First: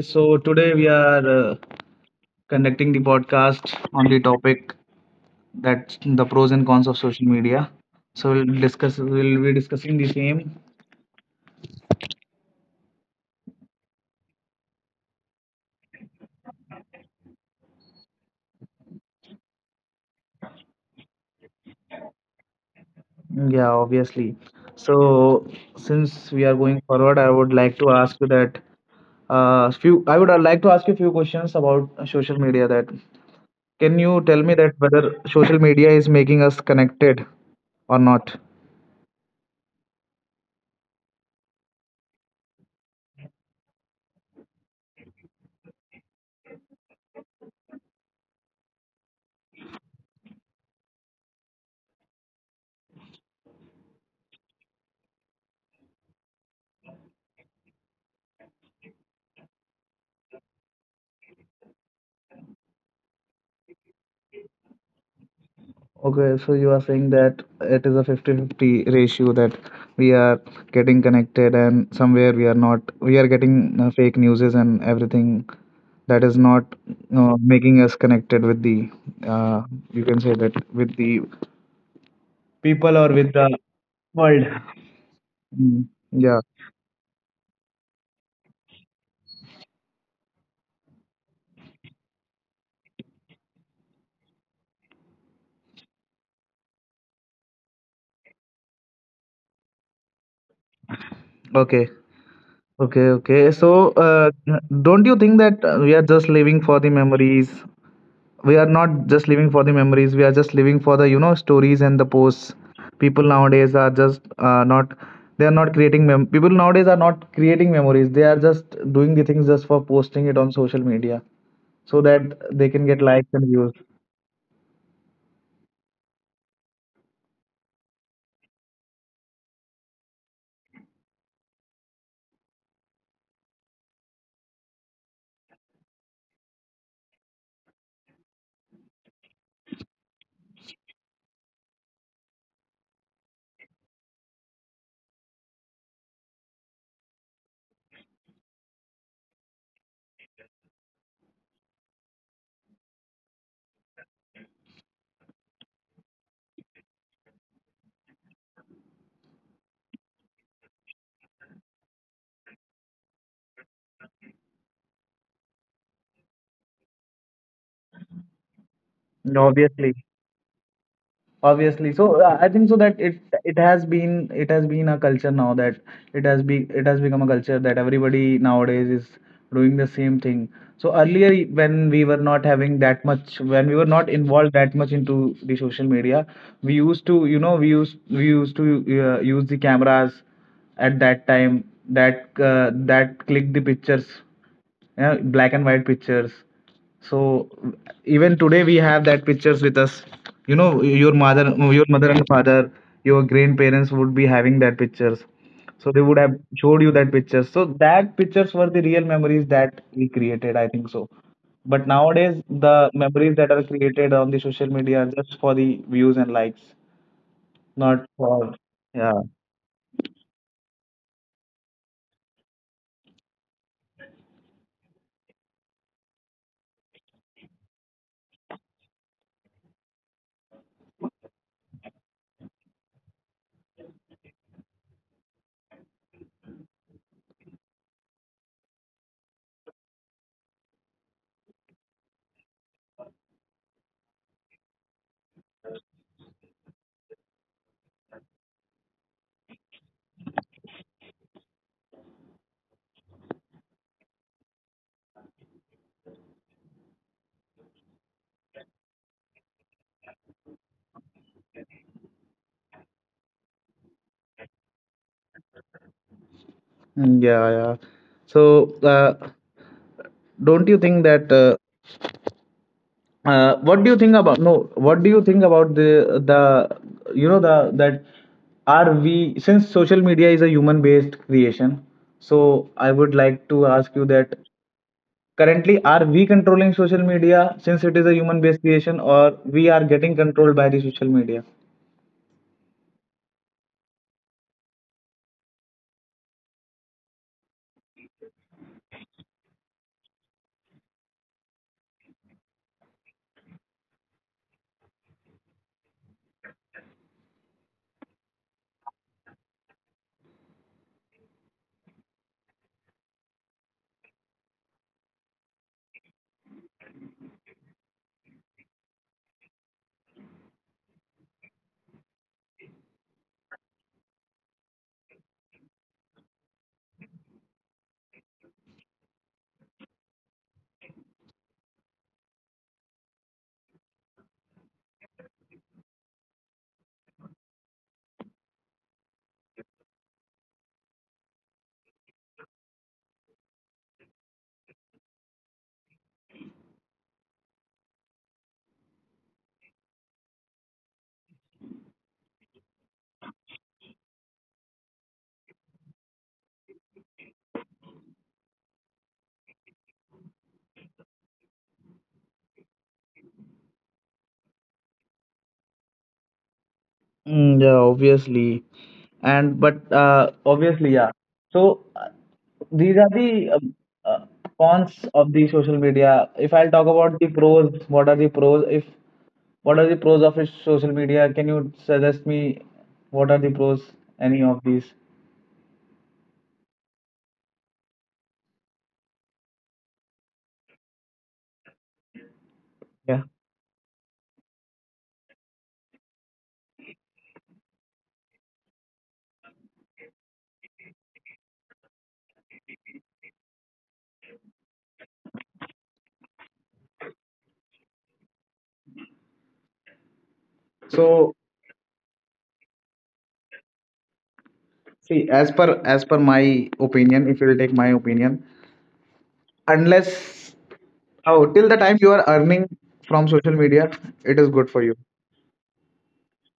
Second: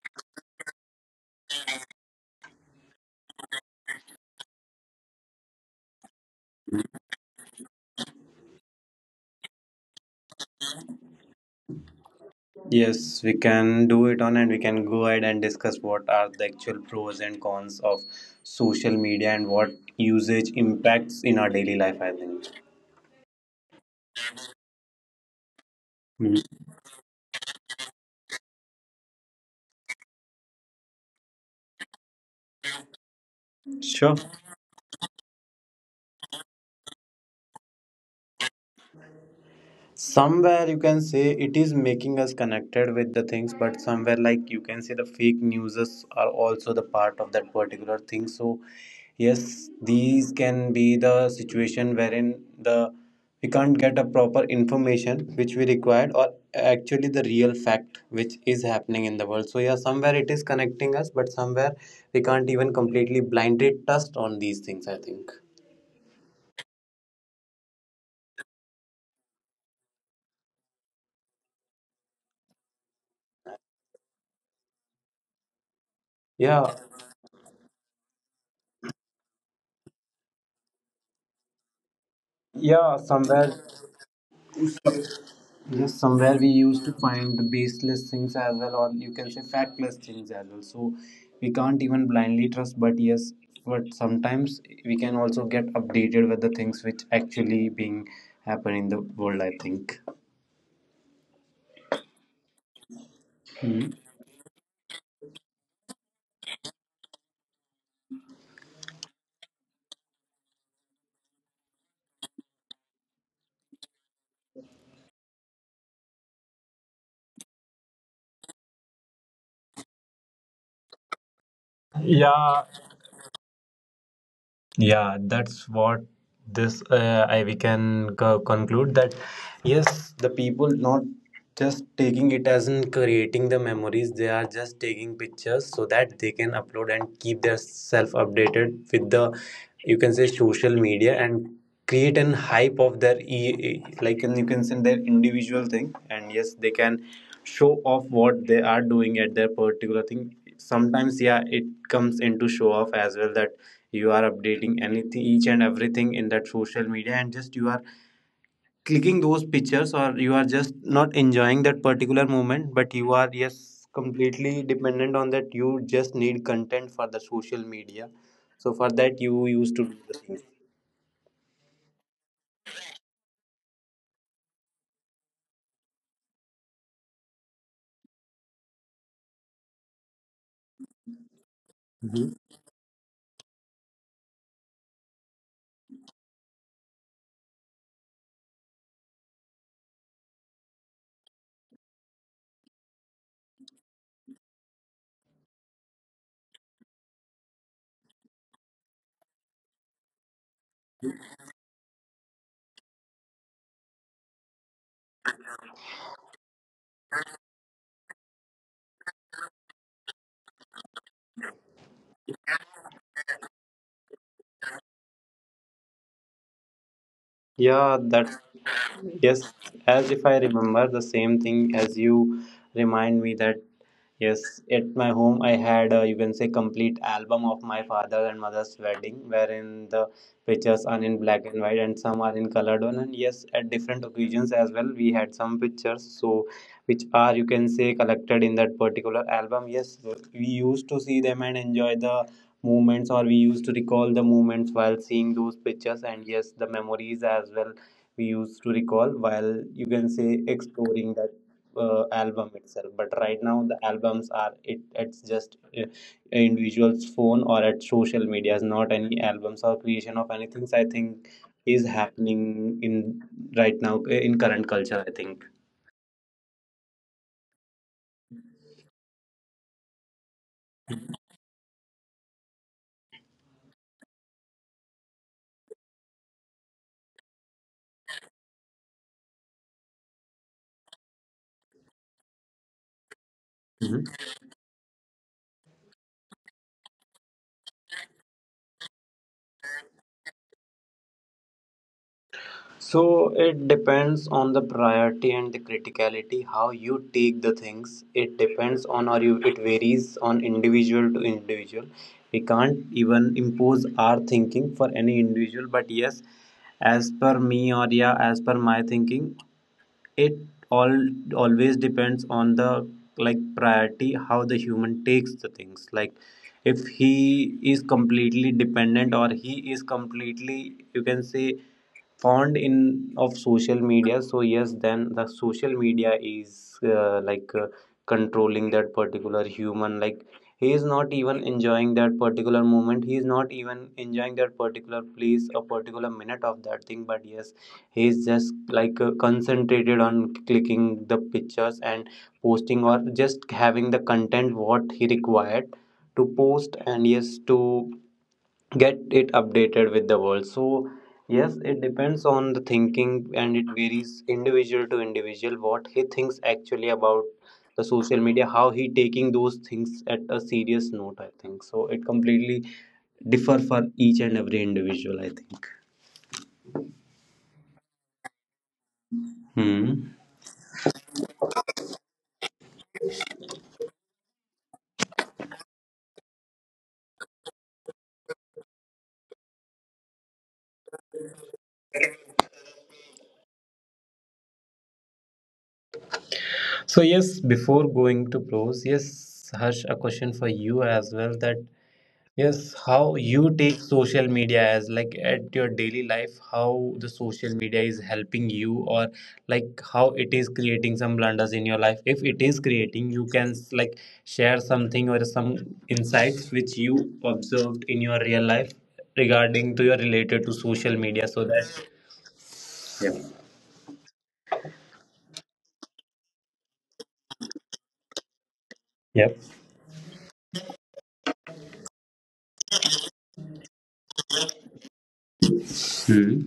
so today we are conducting the podcast on the topic that the pros and cons of social media. So we'll discuss. We'll be discussing the same. Yes, we can do it on and we can go ahead and discuss what are the actual pros and cons of social media and what usage impacts in our daily life, I think. Yeah, obviously. So since we Mhm. are going forward, I would like to ask you that few. I would like to ask you a few questions about social media. That can Sure. you tell me that whether social media is making us connected or not? Somewhere you can say it is making us connected with the things, but somewhere, like, you can say the fake newses are also the part of that particular thing. So yes, these can be the situation wherein the we can't get a proper information which we required, or actually the real fact which is happening in the world. So yeah, somewhere it is connecting us, but somewhere we can't even completely blindly trust on these things, I think. Okay, so you are saying that it is a fifty-fifty ratio that we are getting connected and somewhere we are not, we are getting fake newses and everything that is not Yeah. Making us connected with uh, you can say that with the people or Yeah, with the somewhere. world. Mm, Yes, yeah. somewhere we used to find the baseless things as well, or you can say factless things as well. So we can't even blindly trust, but yes, but sometimes we can also get updated with the things which actually being happen in the world, I think. Okay. Okay. So, Hmm. Don't you think that we are just living for the memories we are not just living for the memories we are just living for the you know stories and the posts. People nowadays are just not they are not creating people nowadays are not creating memories. They are just doing the things just for posting it on social media so that they can Yeah. get likes and views. Yeah, that's what this I we can conclude that yes, the people not just taking it as in creating the memories, they are just taking pictures so that they can upload and keep their self updated with the, you can say, social media and create an hype of their like, and you can say their individual thing. And yes, they can show off what they are doing at their particular thing. Sometimes yeah, it comes into show off as well, that you are updating anything, each and everything in that social media, and just you are clicking those pictures, or you are just not enjoying that particular moment, but you are yes completely dependent on that. You just need content for the social media, so for that you used obviously to do the things. obviously so I think so that it has been a culture now that it has become a culture that everybody nowadays is doing the same thing. So earlier when we were not Mhm. having that much when we were not involved that much into the social media, we used to you know we used to use the cameras at that time, that that click the pictures, yeah, black and white pictures. So even today we have that pictures with us. You know, your mother and father, your grandparents would be having that pictures. So they would have showed you that pictures. So that pictures were the real memories that we created, I think so. But nowadays the memories that are created on the social media are just for the views and likes, not Yeah, for, that yeah. yes. As if I remember the same thing, as you remind me that yes, at my home, I had, you can say, complete album of my father and mother's wedding, wherein the pictures are in black and white and some are in colored one. And yes, at different occasions as well, we had some pictures, so which are, you can say, collected in that particular album. Yes, we used to see them and enjoy the moments, or we used to recall the moments while seeing those pictures. And yes, the memories as well we used to recall while, you can say, exploring that album itself. But right now the albums are, it's just, individual's phone or at social medias, not any albums or creation of anything. So I think is happening in right now, in current culture, I think. Mm, yeah. So don't you think that? What do you think about no what do you think about the you know the that are we, since social media is a human based creation, so I would like to ask you Mhm. that currently, are we controlling social media, since it is a human based creation, or we are getting controlled by the social media? So it depends on the priority and the criticality, how you take the things. It depends on, or you, it varies on individual to individual. We can't even impose our thinking for any individual, but yes, as per me, or yeah, as per my thinking, it all always depends on the, like, priority, how the human takes the things. Like, if he is completely dependent, or he is completely, you can say, fond in of social media, so yes, then the social media is, uh, like uh, controlling that particular human. Like, he is not even enjoying that particular moment, he is not even enjoying that particular place, a particular minute of that thing, but yes, he is just like, concentrated on clicking the pictures and posting, or just having the content what he required to post, and yes, to get it updated with the world. So yes, it depends on the thinking, and it varies individual to individual, what he thinks actually about the social media, how he taking those things at a serious note, I think. So it completely differ for each and every individual, I think. Mm, yeah, obviously. And but Hmm. Obviously, yeah. So these are the uh, cons of the social media. If I'll talk about the pros, what are the pros if what are the pros of a social media? Can you suggest me what are the pros, any of these? So yes, before going to pros, yes Harsh, a question for you as well, that yes, how Yeah. you take social media as, like, at your daily life, how the social media is helping you, or like how it is creating some blunders in your life. If it is creating, you can like share something, or some insights which you observed in your real life regarding to your related to social media, So so that yep, see, as per my opinion, if you will take my opinion, yep. unless oh till the time you are earning from social media, it is good for you. Hmm.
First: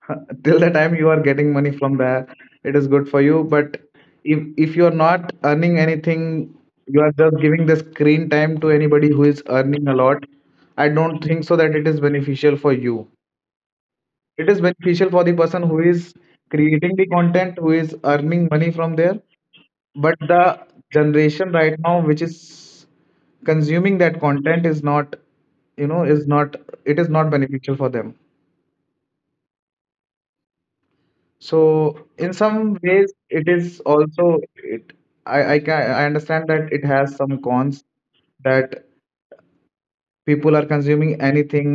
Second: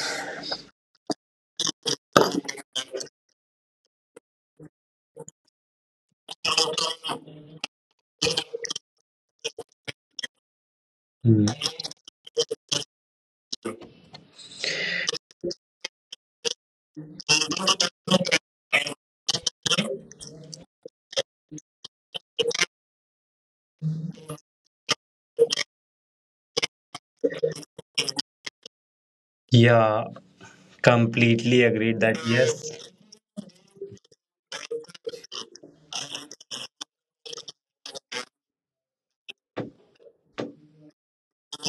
Till the time you are getting money from there, it is good for you. But if you are not earning anything, you are just giving the screen time to anybody who is earning a lot. I don't think Hmm. so that it is beneficial for you. It is beneficial for the person who is creating the content, who is earning money from there, but the generation right now which is consuming that content is not, you know, is not it is not beneficial for them. Yeah, completely agreed So that in some yes, ways, it is also it, I understand that it has some cons, that people are consuming anything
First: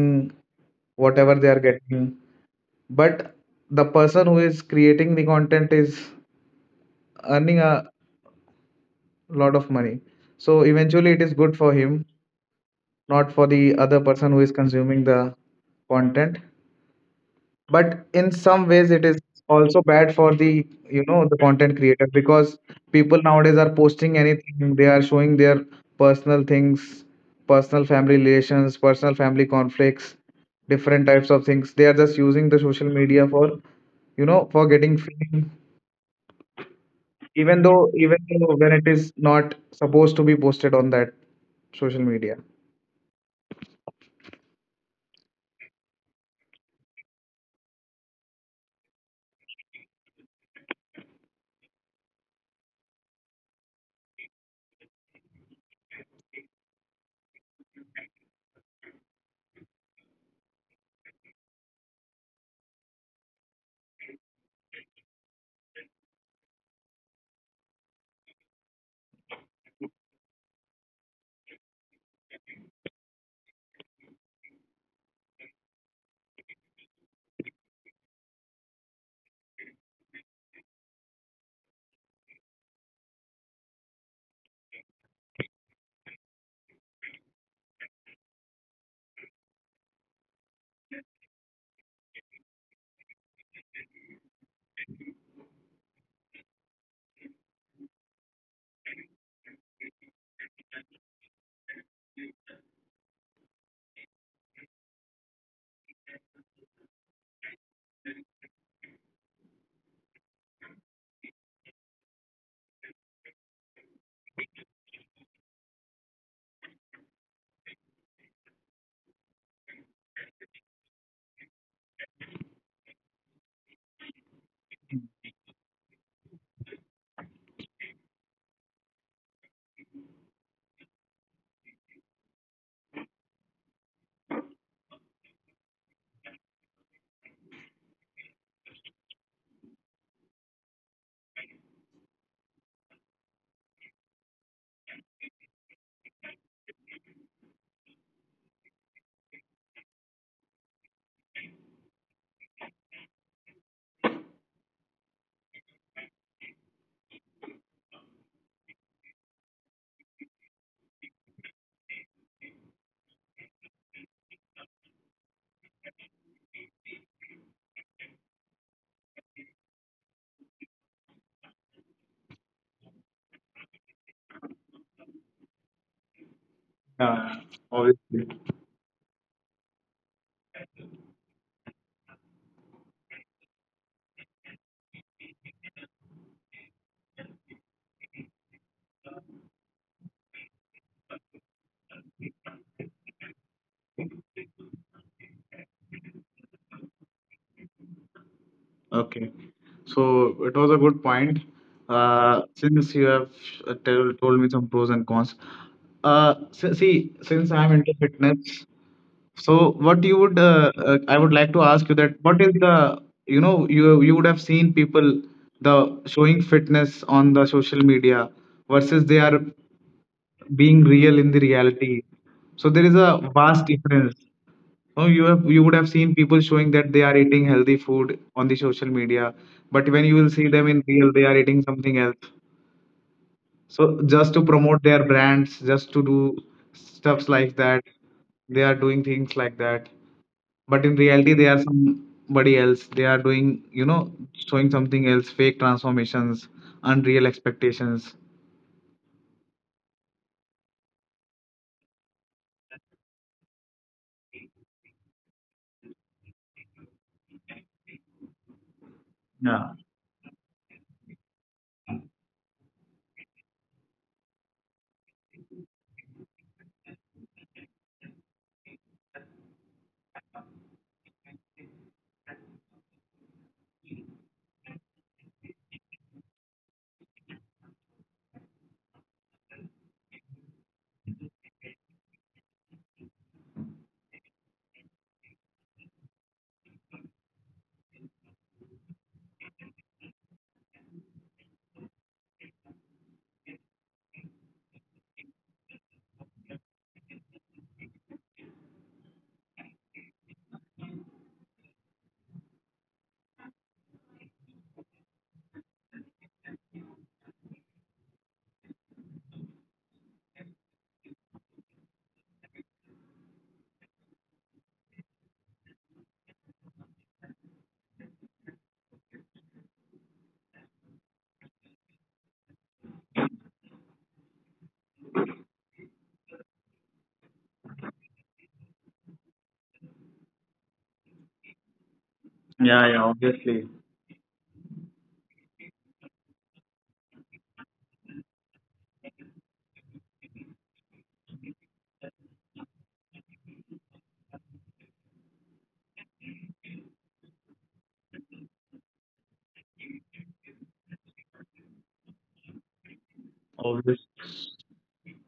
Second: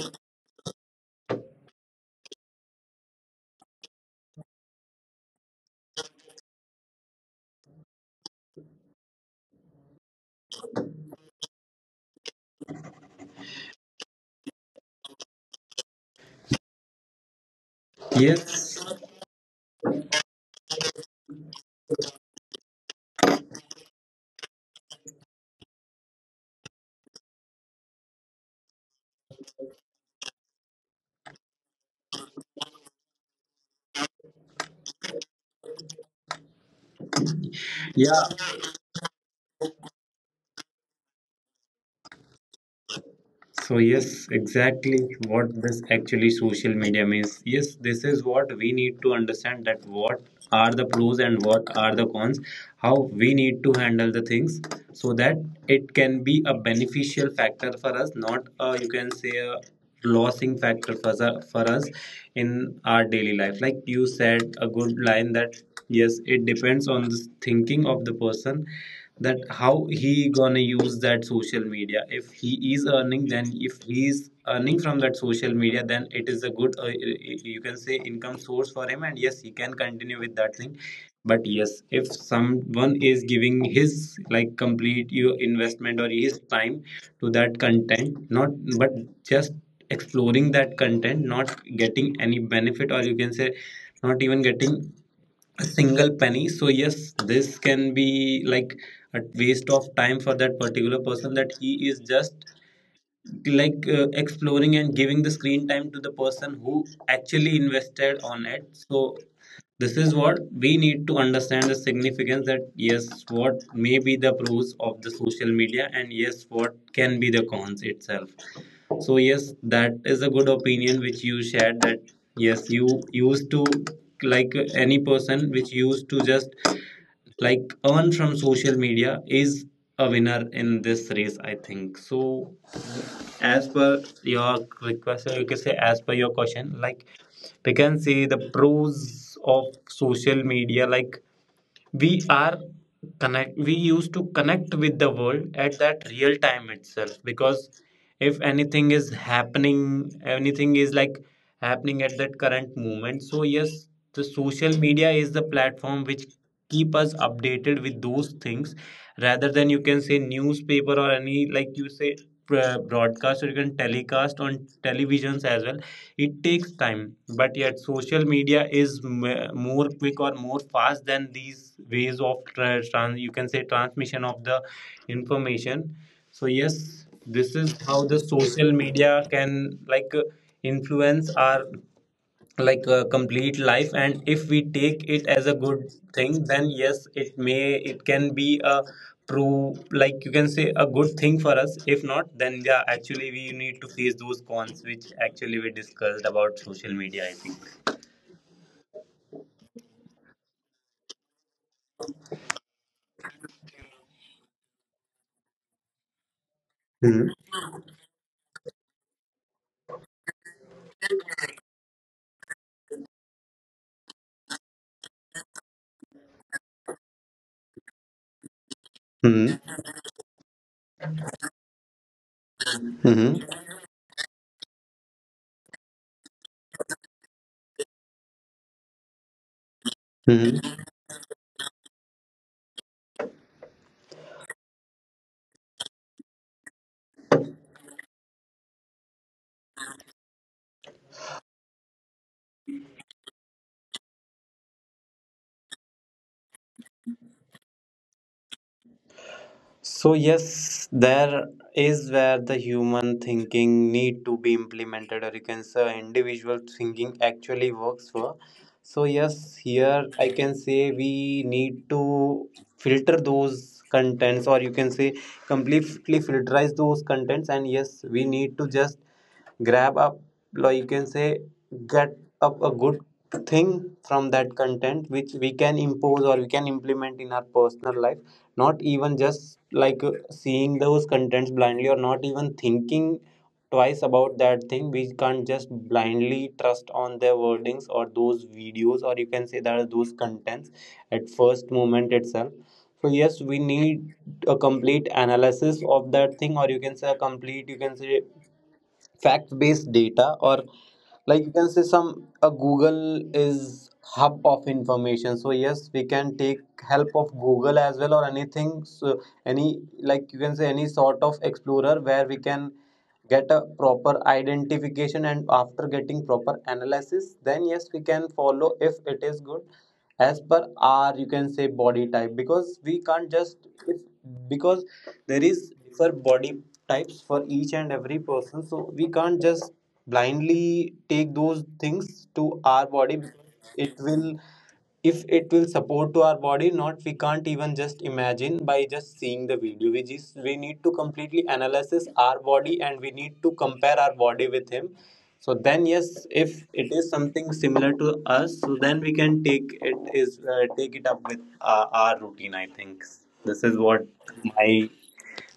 whatever they are getting, but the person who is creating the content is earning a lot of money. So eventually, it is good for him, not for the other person who is consuming the content. But in some ways, yes, it is also bad for the you know the content creator because people nowadays are posting anything. They are showing their personal things, personal family relations, personal family conflicts, different types of things. They are just using the social media for you know for getting fame, even though even yeah. though when it is not supposed to be posted on that social media. So yes, exactly what this actually social media means. Yes, this is what we need to understand, that what are the pros and what are the cons, how we need to handle the things, so that it can be a beneficial factor for us, not a, you can say, a losing factor for, for us in our daily life. Like you said, a good line, that yes, it depends on the thinking of the person, that how he gonna use that social media. If he is earning, then if he is earning from that social media, then it is a good, you can say, income source for him, and yes, he can continue with that thing. But yes, if someone is giving his, like, complete your investment or his time to that content, not, but just exploring that content, not getting any benefit, or you can say not even getting a single penny, so yes, this can be like a waste of time for that particular person, that he is just like, exploring and giving the screen time to the person who actually invested on it. So this is what we need to understand, the significance, that yes, what may be the pros of the social media, and yes, what can be the cons itself. So yes, that is a good opinion which you shared, that yes, you used to, like, any person which used to just, like, earn from social media, is a winner in this race, I think. So as per your request, or you can say as per your question, like, we can see the pros of social media. Like, we are connect we used to connect with the world at that real time itself, because if anything is happening, anything is like happening at that current moment, so yes, the social media is the platform which keep us updated with those things, rather than, you can say, newspaper, or any like you say, broadcast, or you can telecast on televisions as well. It takes time, but yet social media is more quick or more fast than these ways of trans you can say transmission of the information. So yes, Yeah, this is how obviously. the social media can, like uh, influence our, complete life, and if we take it as a good thing, then yes, it may, it can be a prove, like you can say, a good thing for us. If not, then yeah, actually we need to face those cons which actually we discussed about social media, I think. Okay. So it was a good point. Since you have told me some pros and cons. See, since Hmm. I'm into fitness, so what you would I would like to ask you that what is the you know you would have seen people the showing fitness on the social media versus they are Mm-hmm. being real in the reality. So there is a vast Mm-hmm. difference. Oh, you have you would have seen people showing that they are eating healthy food on the social media, but when you will see them in real, they are eating something else. So just to promote their brands, just to do stuffs like that, they are doing things like that. But in reality, they are somebody else. They are doing, you know, showing something else, fake transformations, unreal expectations. So yes, there is where the human thinking need to be implemented, or you can say individual thinking actually works for. So Yeah, yes, here I can say we need to filter those contents, or you can say completely filterize those contents, and yes, we need to just grab up, like you can say, get up a good thing from that content which we can impose or we can implement in our personal life, not even just like, seeing those contents blindly, or not even thinking twice about that thing. We can't just blindly trust on their wordings, or those videos, or you can say that are those contents at first moment itself. So yes, we need a complete analysis of that thing, or you can say a complete, you can say, fact based data, or like you can say some, a google is hub of information. So yes, we can take help of google as well, or anything, so any like you can say any sort of explorer, where we can get a proper identification, and after getting proper analysis, then yes, we can follow if it is good as per our, you can say, body type. Because we can't just if, because there is for body types for each and every person, so we can't just blindly take those things to our body. It will, if it will support to our body, not, we can't even just imagine by just seeing the video. We just, we need to completely analysis our body, and we need to compare our body with him. So then yes, if it is something similar to us, so then we can take it is, take it up with, our routine, I think. This is what obviously. my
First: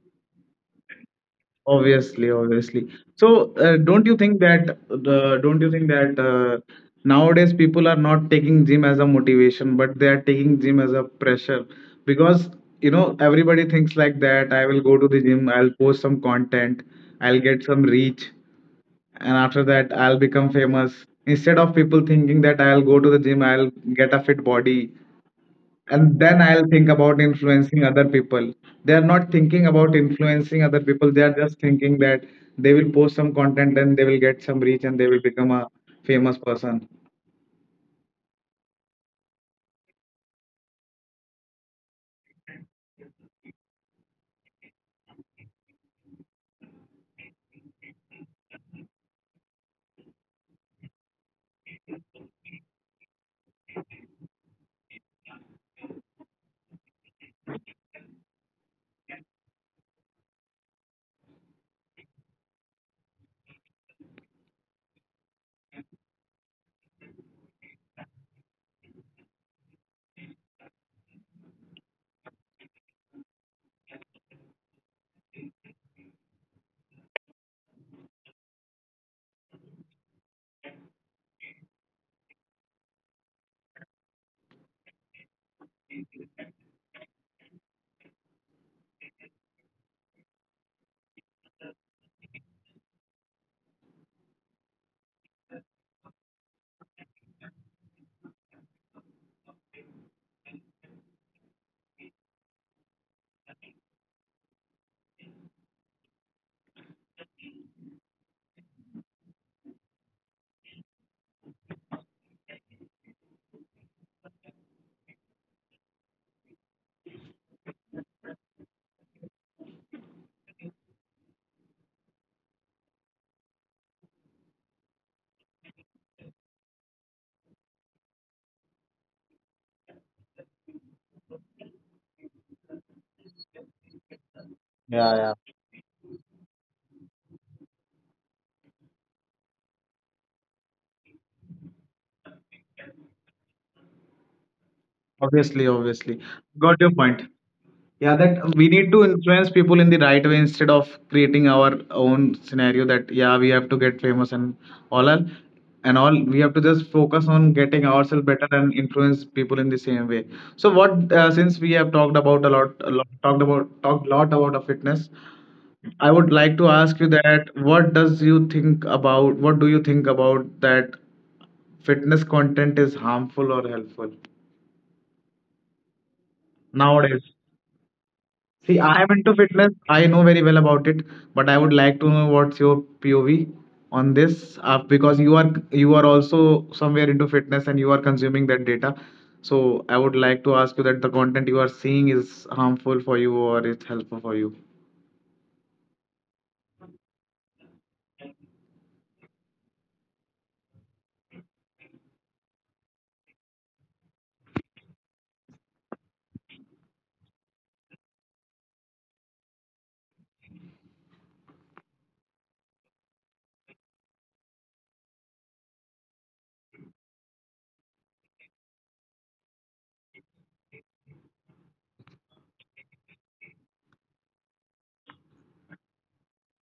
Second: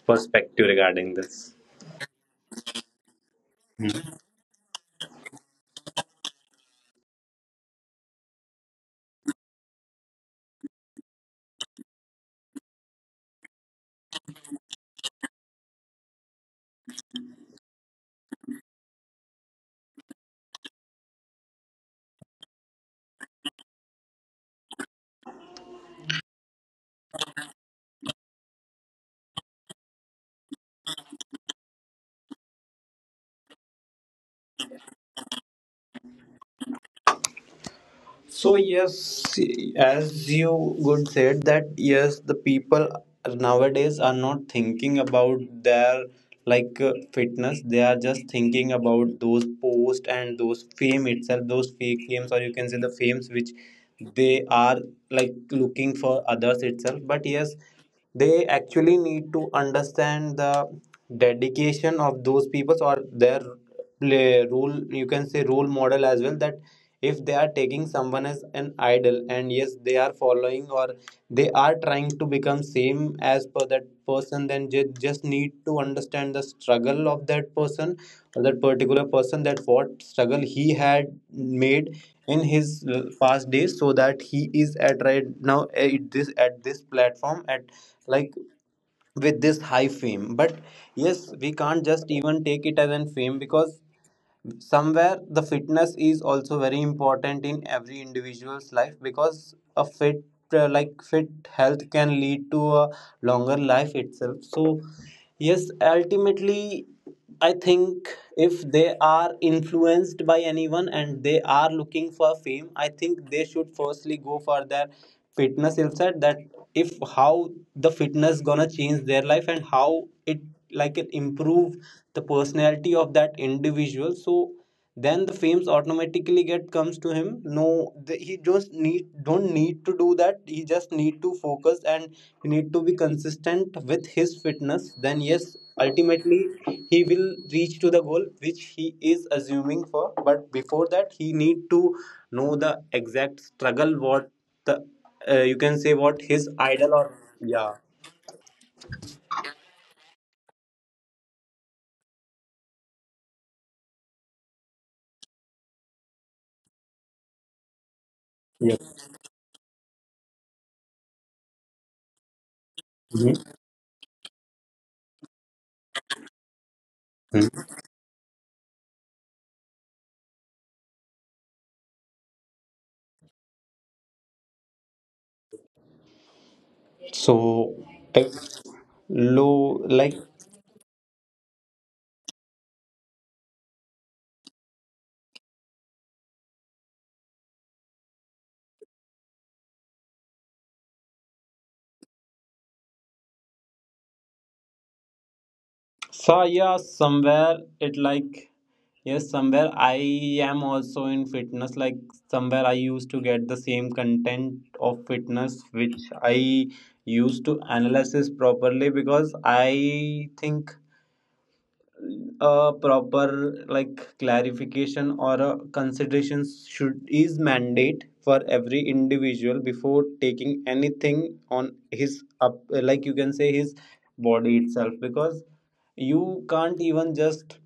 perspective regarding this. Obviously. So, don't you think that the don't you think that nowadays people are not taking gym as a motivation, but they are taking gym as a pressure because you know everybody thinks like that. I will go to the gym, I'll post some content, I'll get some reach, and after that I'll become famous. Instead of people thinking that I'll go to the gym, I'll get a fit body, and then I'll think about influencing other people. They are not thinking about influencing other people They are just thinking that they will post some content and they will get some reach and they will become a famous person. So yes, as you good said, that yes, the people nowadays are not thinking about their, fitness. They are just thinking about those posts and those fame itself, those fake fames, or you can say the fames which they are like looking for others itself. But yes, they actually need to understand the dedication of those people or their play role, you can say role model as well, that if they are taking someone as an idol and yes they are following, or they are trying to become same as per that person, then just need to understand the struggle of that person, or that particular person, that what struggle he had made in his past days, so that he is at right now at this platform at, like, with this high fame. But yes, we can't just even take it as an fame because somewhere the fitness is also very important in every individual's life, because a fit health can lead to a longer life itself. So yes, ultimately I think if they are influenced by anyone and they are looking for fame, I think they should firstly go for their fitness insight, that if how the fitness gonna change their life and how it improve the personality of that individual. So then the fames automatically get comes to him. No, he just need don't need to do that, he just need to focus and he need to be consistent with his fitness. Then yes, Yeah, yeah. ultimately he will reach to the goal which he is assuming for. But before that he need to know the exact struggle what the you can say what his obviously idol obviously or got yeah. your point, yeah, that we need to influence people in the right way instead of creating our own scenario, that yeah we have to get famous and all are, and all we have to just focus on getting Yes. ourselves better and influence people in the same way. So what since we have talked about a Mhm. lot, talked lot about a fitness, I would like to Mhm. ask you that what do you think about that fitness content is harmful or helpful So, nowadays. uh, See, I am low into like fitness. I know very well about it, but I would like to know what's your POV on this, because you are also somewhere into fitness and you are consuming that data. So I would like to ask you that the content you are seeing is harmful for you or it's helpful for you. so yeah, somewhere it like yes, somewhere I am also in fitness, like somewhere I used to get the same content of fitness which I used to analyze properly because I think a proper, like, clarification or a consideration should is mandate for every individual before taking anything on his up, like you can say his body itself, because you can't even just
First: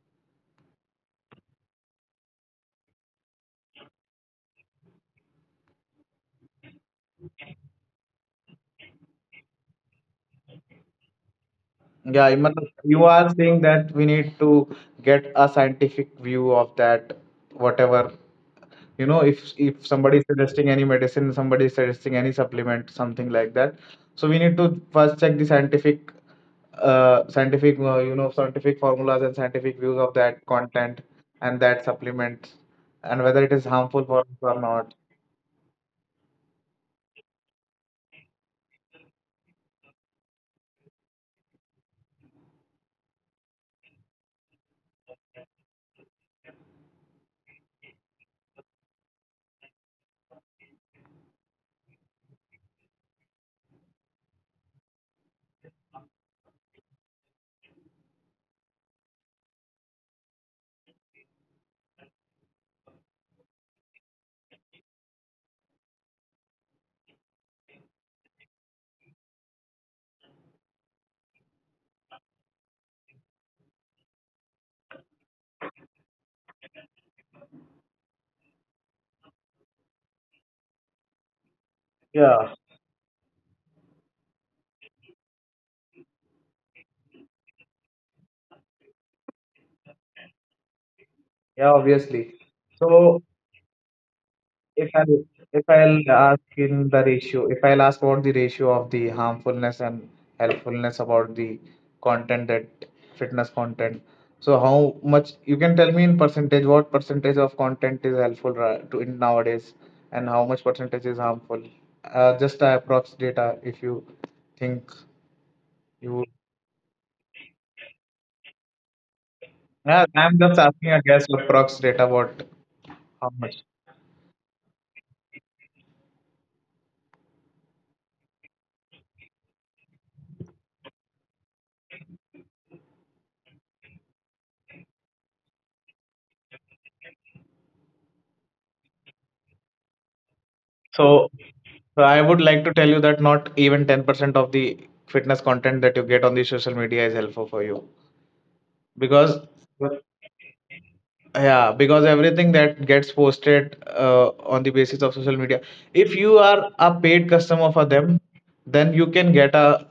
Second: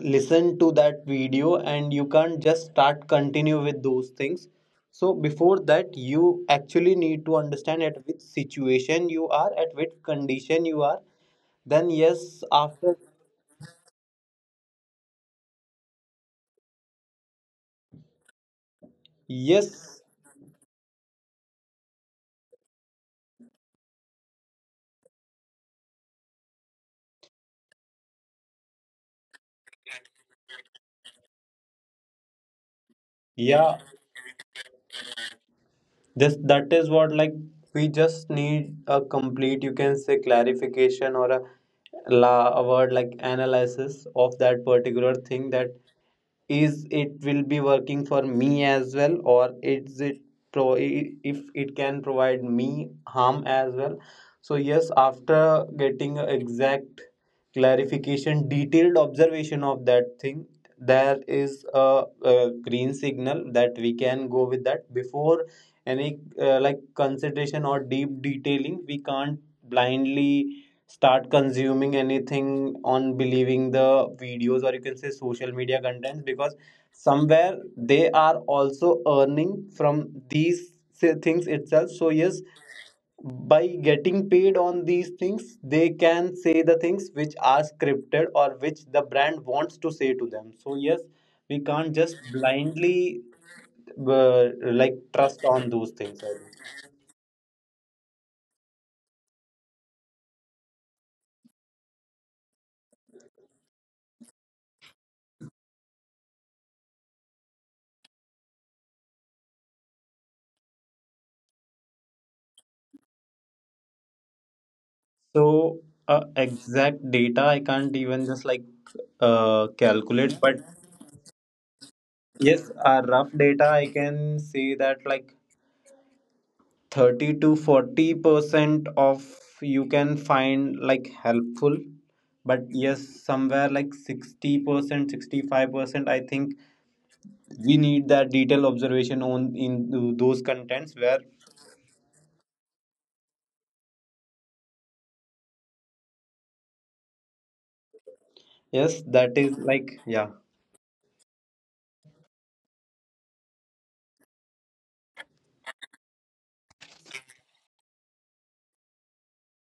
listen to that video and you can't just start continue with those things. So before that you actually need to understand at which situation you are, at which condition you are. Then yes, Yeah, I mean, after you are saying that we need to get a scientific view of that, whatever you know if yes. somebody is suggesting any medicine, somebody is suggesting any supplement, something like that. So we need to first check the scientific scientific formulas and scientific views of that content and that supplement and whether it is Ja. harmful for us or not. This that is what, like, we just need a complete, you can say, clarification, or a la a word like analysis of that particular thing, that is it will be working for me as well, or is it if it can provide me harm as well. So yes, after getting a exact clarification, detailed observation of that thing, there is a green signal that we can go with that. Before any like consideration or deep detailing, we can't blindly start consuming anything on believing the videos, or you can say social media contents, because somewhere they are also earning from these things itself. So Yeah, yes, by getting paid on these things they can say the things which are scripted or which the brand wants to say to them. So yes, yeah, we can't just obviously. So blindly if like I'll, trust if on those I'll things. ask in the ratio, if I'll ask about the ratio of the harmfulness and helpfulness about the content, that fitness content, so how much you can tell me in percentage, what percentage of content is helpful ra- to in nowadays and how much percentage is harmful? Just approx data if you think So you. Exact data I can't even just, like, Yeah, I'm just calculate, asking but a guess approx data what yes, how a much. rough data I can say, that like 30 to 40% of you can find, like, helpful, but yes, somewhere like 60%, 65%, I think we need that detailed observation on in those So contents where so I would like to tell you that not even 10% of the fitness content that you get on the social media is helpful for you, because yes, that is like, yeah. yeah, because everything that gets posted on the basis of social media, if you are a paid customer for them, then you can get a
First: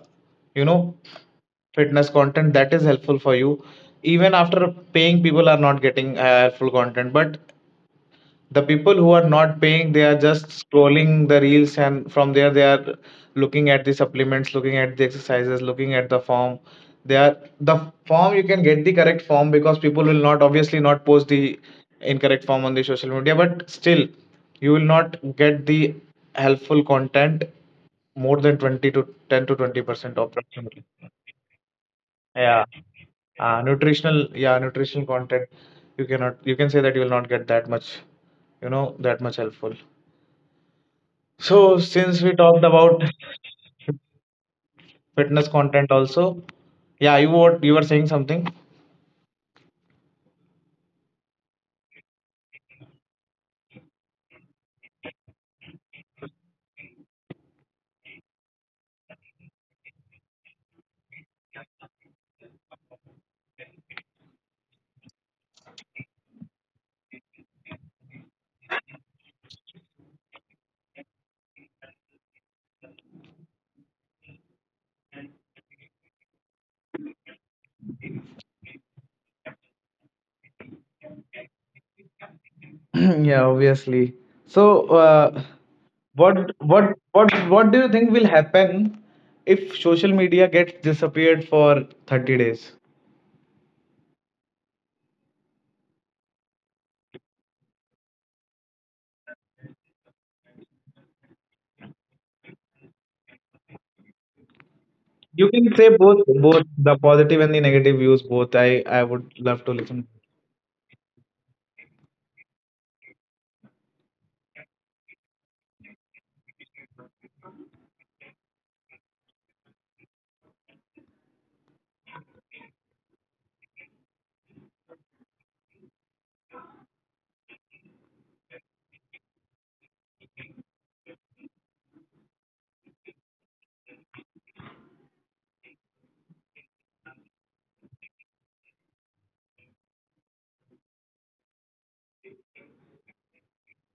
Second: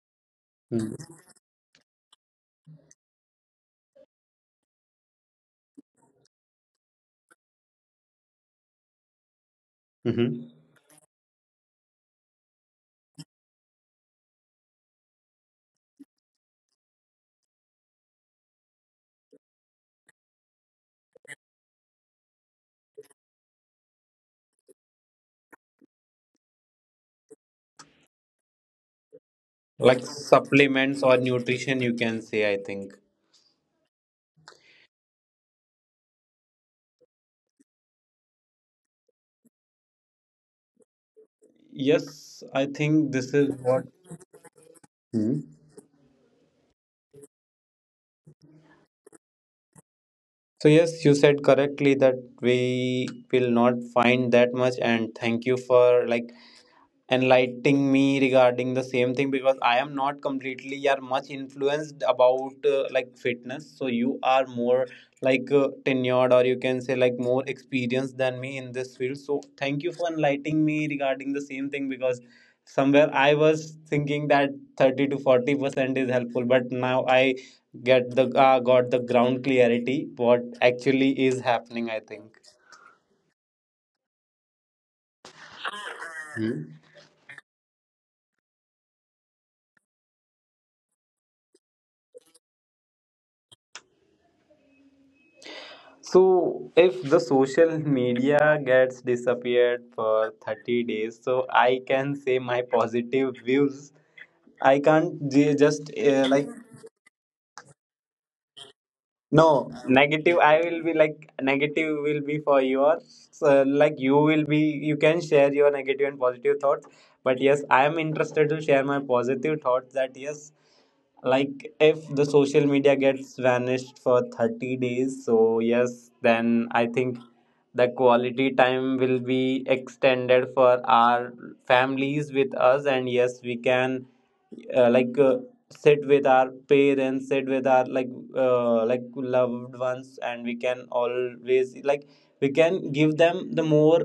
you know Mm-hmm. fitness content that is helpful for you. Even after paying, people are not getting helpful content, but the people who are not paying, they are Mm-hmm. just scrolling the reels and from there they are looking at the supplements, looking at the exercises, looking at the form. They are the form, you can get the correct form because people will not obviously not post the incorrect form on the social media, but still you will not get the helpful content more than 20 to 10 to Like 20% supplements approximately. or nutrition, you can say, I Yeah, think. Nutritional yeah, nutritional content, you cannot, you can say that you will not get that much, you know, that much helpful. So Yes, since we I talked think about this is what. Hmm. fitness content also, yeah, you were saying something. So yes, you said correctly that we will not find that much, and thank you for, like, enlightening me regarding the same thing because I am not completely are much influenced about like fitness. So you are more like tenured, or you can say, like, more experienced than me in this field. So thank you for enlightening me regarding the same thing because somewhere I was thinking that 30 to 40% is helpful, but now I get the got the ground clarity what actually is happening, I think. Yeah, obviously. So, Hmm. What do you think will happen if social media gets disappeared for 30 days? So if the social media gets disappeared for 30 days, so I can say my positive views. I can't ju- You just can say uh, both, like both the positive and the negative views both. I would no love to listen. negative. I will be like negative will be for yours. So, like, you will be you can share your negative and positive thoughts. But yes, I am interested to share my positive thoughts, that yes, like, if the social media gets vanished for 30 days, so yes, then I think the quality time will be extended for our families with us, and yes we can uh, like uh, sit with our parents, sit with our, like, like loved ones, and we can always, like, we can give them the more,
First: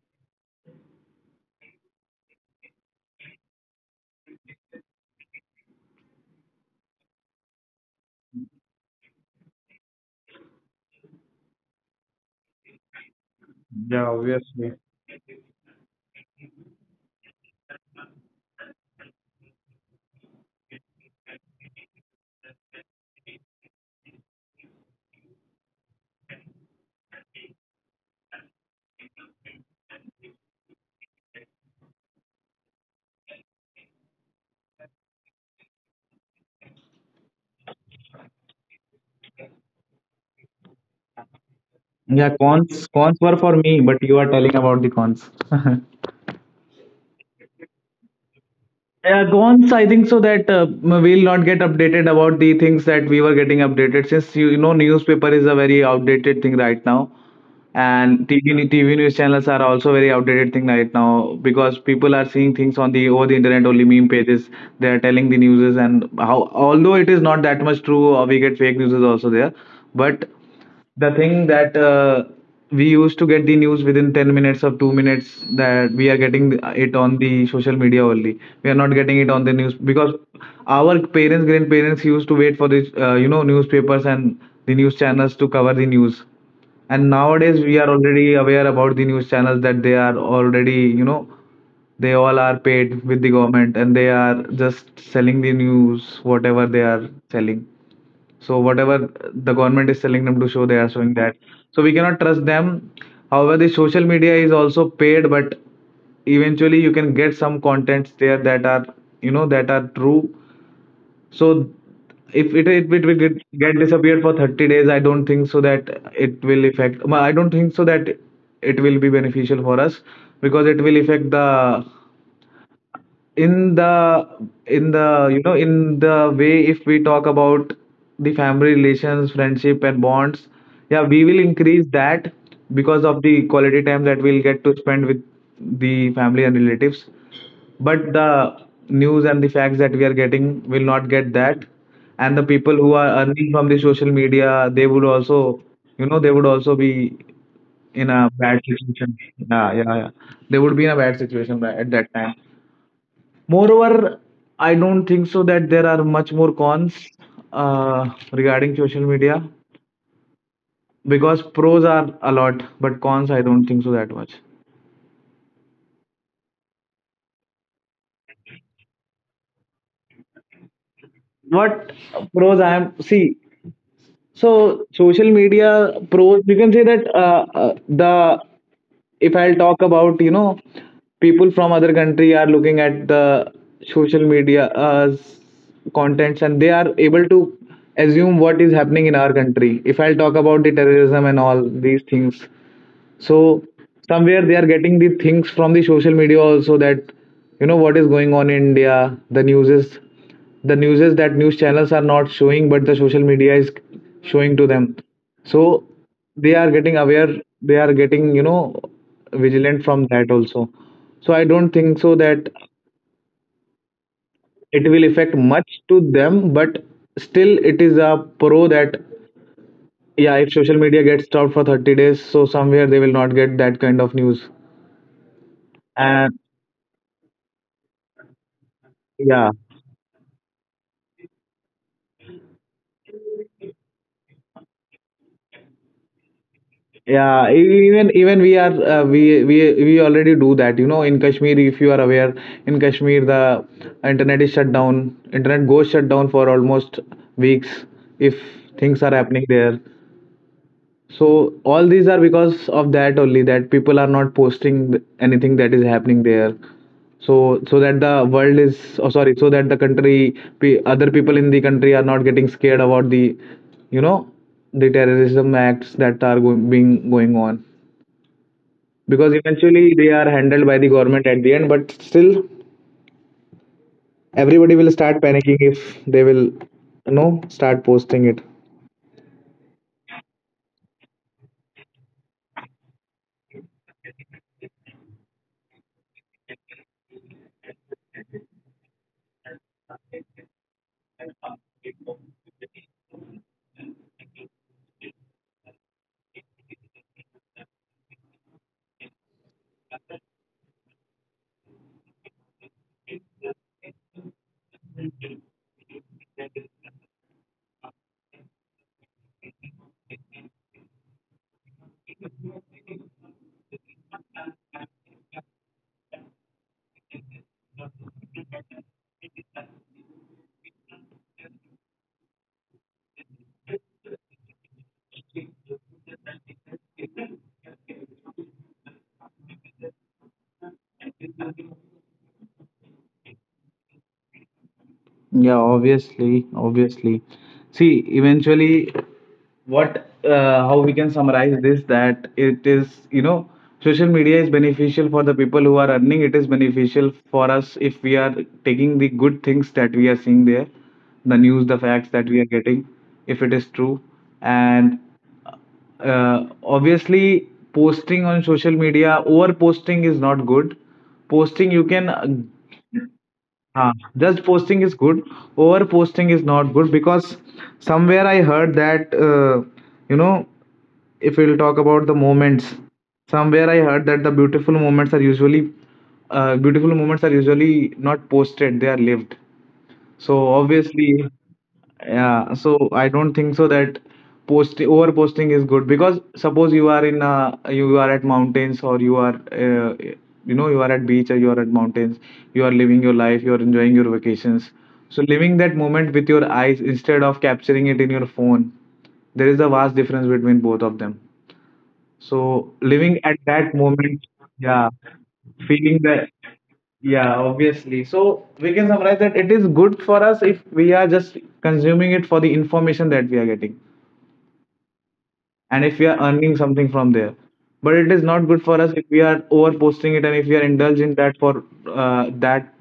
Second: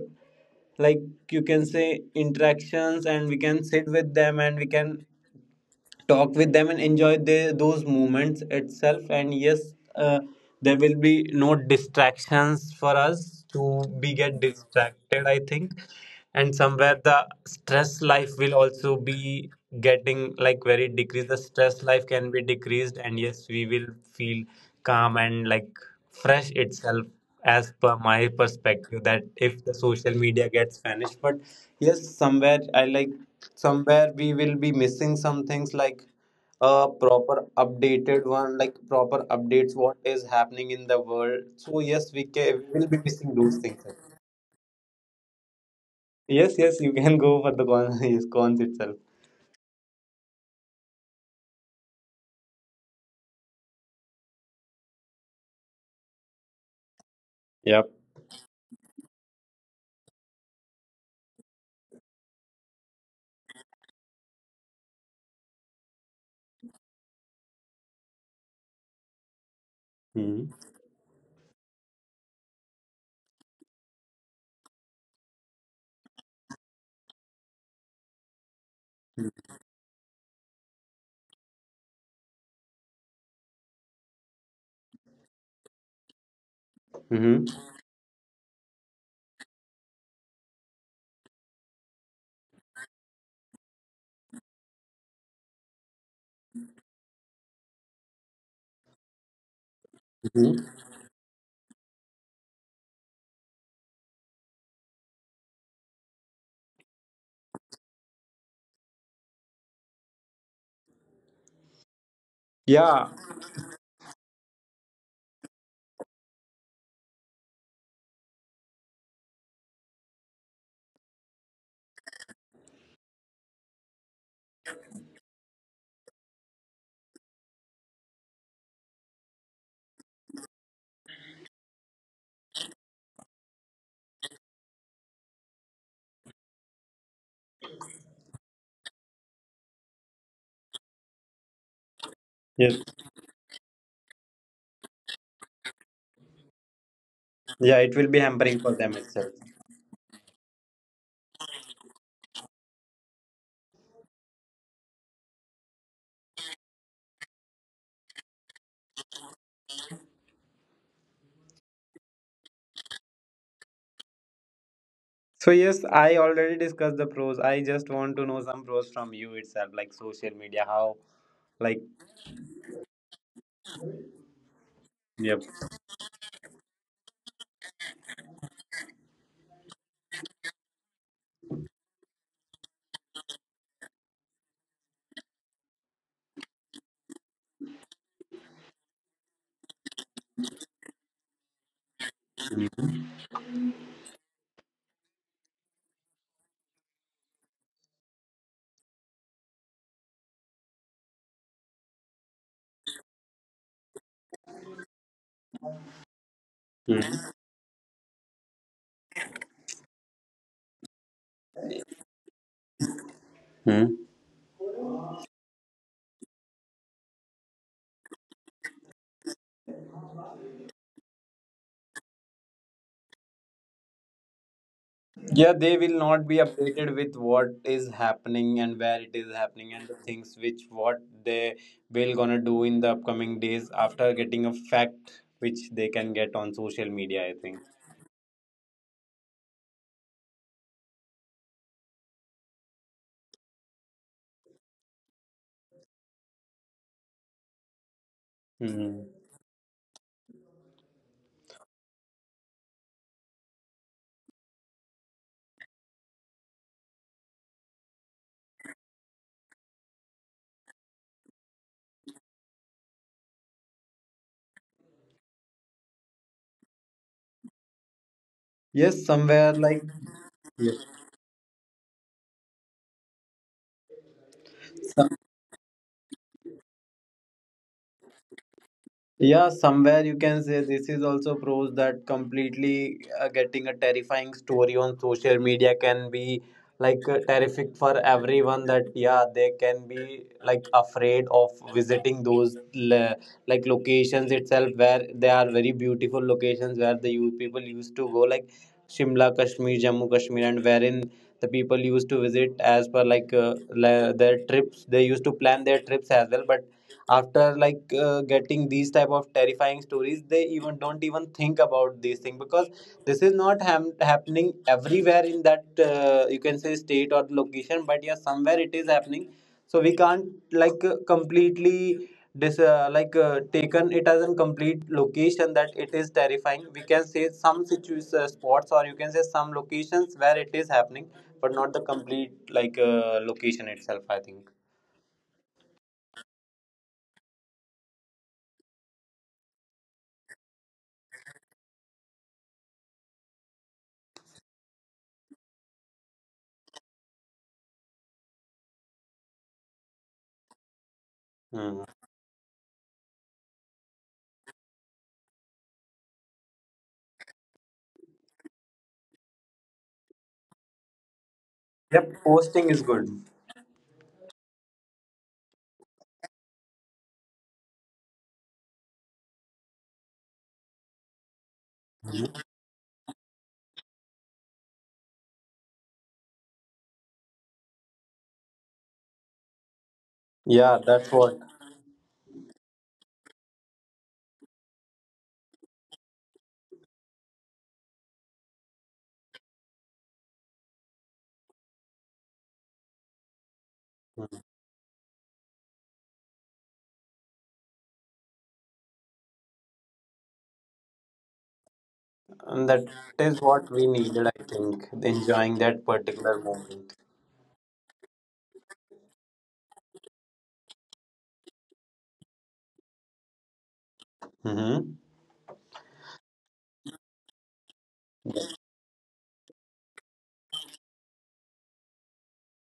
like, you can say interactions, and we can sit with them, and we can talk with them, and enjoy those moments itself. And yes, uh, there will be no distractions for us to Yeah, be get obviously. distracted, I think. And somewhere the stress life will also be getting, like, very decreased, the stress life can be decreased, and yes we will feel calm and, like, fresh itself, as per my perspective, that if the social media gets vanished. But yes, somewhere I, like, somewhere we will be missing some things, like a proper updated one, like proper updates, what is happening in the world. So yes, Yeah, we can cons we will be cons were missing for those me, things. but you are telling about the cons. Yes, yes, you can go for the con yes, cons itself. Yeah, Gons, I think so that we'll not get updated about the things that we were getting updated since you know newspaper is a very outdated thing right now, Yep. and TV news channels are also very outdated thing right now because people are seeing things on the over the internet only meme pages. They are telling the newses and how although it is not that much true, or we get fake newses also there, but Hmm. the thing that we used to get the news within 10 minutes or 2 minutes, that we are getting it on the social media only, we are not getting it on the news. Because our parents, grandparents used to wait for this you know newspapers and the news channels to cover the news, and nowadays Hmm. we are already aware about the news channels that they are already, you know, they all are paid with the government and they are just selling the news whatever they are selling. So whatever the government is telling them to show, they are Hmm. showing that. So we cannot trust them. However, the social media is also paid, but eventually you can get some contents there that are, you know, that are true. So if it will Yeah. get disappeared for 30 days, I don't think so that it will affect. I don't think so that it will be beneficial for us, because it will affect the, in the, in the you know, in the way, if we talk about the family relations, friendship and bonds. Yeah, we will increase that because of the quality time that we'll get to spend with the family and relatives, but the news and the facts that we are getting, will not get that. And the people who Yes. are earning from the social media, they would also, you know, they would also be Yeah, in it will a be bad hampering for them situation. itself. Yeah, yeah. They would be in a bad situation at that time. Moreover, I don't think so that there are much more cons regarding social media, because pros are a lot, but cons I don't think so that much. So yes, I already discussed the pros, I just want to know some pros from you itself, like social media how, What like. pros I am see. So social Yep. media pros, you can say that the, if I'll talk about, you know, people from other country are looking at the social media contents and they are able to assume what is happening in our country. If I'll talk about the terrorism and all these things, so somewhere they are getting the things from the social media also, that you know what is going on in india. The news is, the news is that news channels are not showing, but the social media is showing to them. So they are getting aware, they are getting you know vigilant from that also. So I don't think so that Mhm. it will affect much to them, but still it is a pro that yeah, if social media gets stopped for 30 days, so somewhere they will not get that kind of news. Yeah, they will not And be updated with what is happening and where it is yeah, happening, and the things which what they will gonna do in the upcoming days after getting a fact which they can get on social media, I think. Even we are we already do that. You know, in Kashmir, if you are aware, in Kashmir the internet is shut down. Internet goes shut down for almost weeks if things are Mhm. happening there. So all these are because of that only, that people are not posting anything that is happening there. So so that the world is, oh sorry, so that the country other people in the country are not getting scared about the, you know, the terrorism acts that are going, being going on. Yes, Because somewhere, eventually like. they are handled by the Yes. government at the end, but still everybody will start panicking if they will, you know, start posting it. Yeah, somewhere you can say this is also proves that completely getting a terrifying story on social media can be, like, terrific for everyone. That, yeah, they can be, like, afraid of visiting those like locations itself, where they are very beautiful locations where the youth people used to go, like Shimla, Kashmir, Jammu, Kashmir, and wherein the people used to visit as per, like, their trips. They used to plan their trips as well, but after, like, getting these type of terrifying stories they even don't even think about these things because this is not happening everywhere in that, you can say, state or location, but yeah, somewhere it is happening. So we can't, like, completely taken it as a complete location that it is terrifying. We can say some spots, or you can say some locations where it is happening, but not the complete, like, location itself, I think. Yeah, obviously, obviously. See, eventually, what how we can summarize this, that it is, you know, social media is beneficial for the people who are earning. It is beneficial for us if we are taking the good things that we are seeing there, the news, the Hmm. facts that we are getting, if it is true. And obviously posting on social media, over posting is not good. Posting you can Yep, posting is good. Just posting is good. Over posting is not good, because somewhere I heard that, you know, if we'll talk about the moments, somewhere I heard that the beautiful moments are usually not posted, they are lived. So Yeah, that's obviously, what. yeah, so I don't think so that post over posting is good, because suppose you are in a, you are at mountains, or you are you know, you are at beach, or you are at mountains, you are living your life, you are enjoying your vacations. So living that moment with your eyes instead of capturing it in your phone, there is a vast difference between both of them. So And that living at is that what we moment, needed, I yeah, think, enjoying that feeling that, particular moment. yeah, obviously. So we can summarize that it is good for us if we are just consuming it for the information that we are getting, Mm-hmm. and if we are earning something from there. But it is not good for us if we are over posting it, and if we are indulging that for that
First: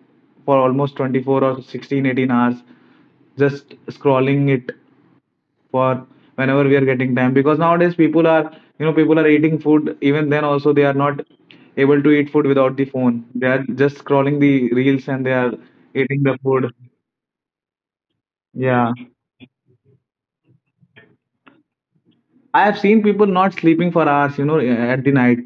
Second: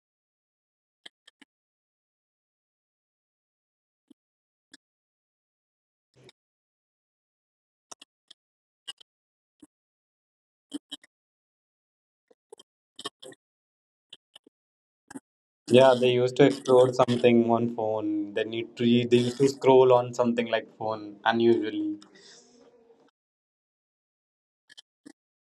for almost 24 or 16 18 hours, just scrolling it for whenever we are getting time. Because nowadays people are, you know, people are eating food, even then also they are not able to eat food without the phone. They are just scrolling the reels and they are Yeah, they eating used the to food. explore something on phone. Yeah, They used to scroll on something like phone unusually, I have seen people not sleeping for hours, you know, at the night.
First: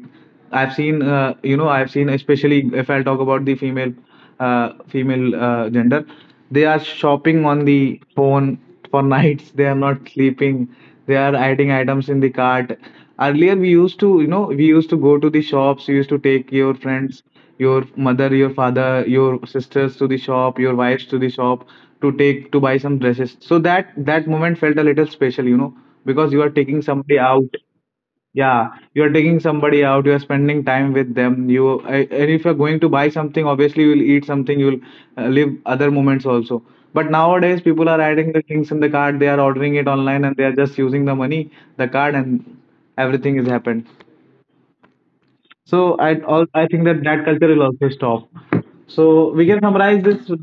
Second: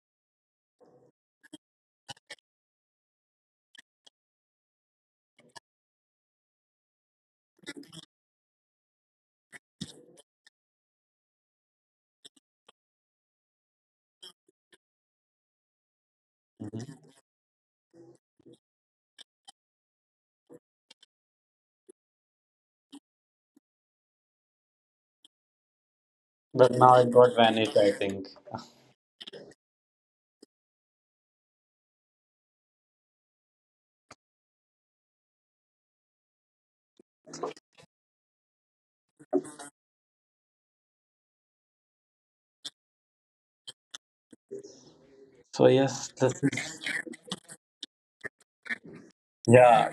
I've seen, you know, I've seen, especially if I'll talk about the female, gender, they are shopping on the phone for nights. They are not sleeping. They are adding items in the cart. Earlier, we used to, you know, we used to go to the shops. We used to take your friends, your mother, your father, your sisters to the shop, your wives to the shop to take to buy some dresses. So that moment felt a little special, you know, because you are taking but somebody now it out. got vanished, I think. Yeah, you are taking somebody out. You are spending time with them. And if you are going to buy something, obviously you will eat something. You will live other moments also. But nowadays, people are adding the things in the card. They are ordering it online and they are just using the money, the card, and everything is happened. So So yes, I this think that that is, culture will also stop. So we can summarize this. yeah.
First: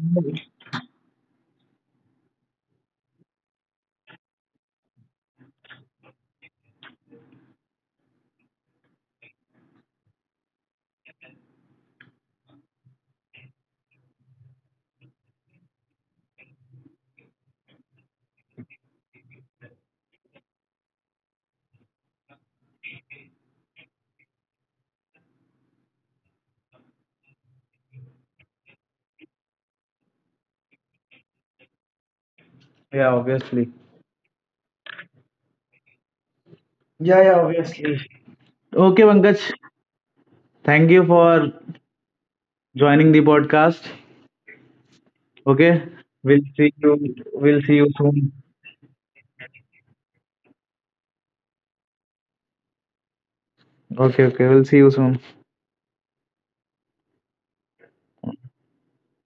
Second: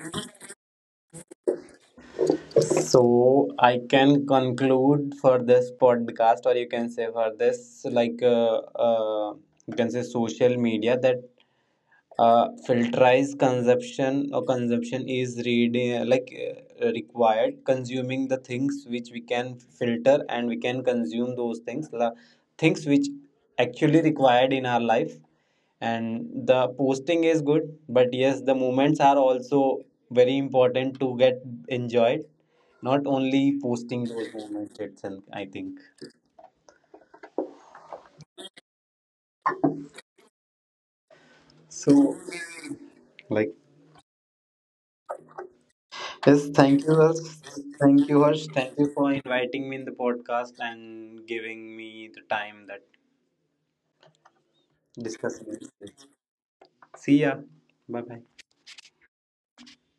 So I can conclude for this podcast, or you can say for this, like, you can say social media, that filterize consumption, or consumption is reading, like, required consuming the things which we can filter and we can consume those things which actually required in our life. And the posting is good, but yes, the moments are also very important to get enjoyed, Yeah, not obviously. only posting those moments itself, I think. Yeah, yeah, obviously. Okay, Pankaj, thank you for So, joining the like, podcast. Okay, we'll yes. see thank you. you harsh We'll see you soon. thank you harsh Thank you for inviting me in the podcast and giving me the time that Okay, okay, we'll see you soon. discussing this. See ya. Bye bye.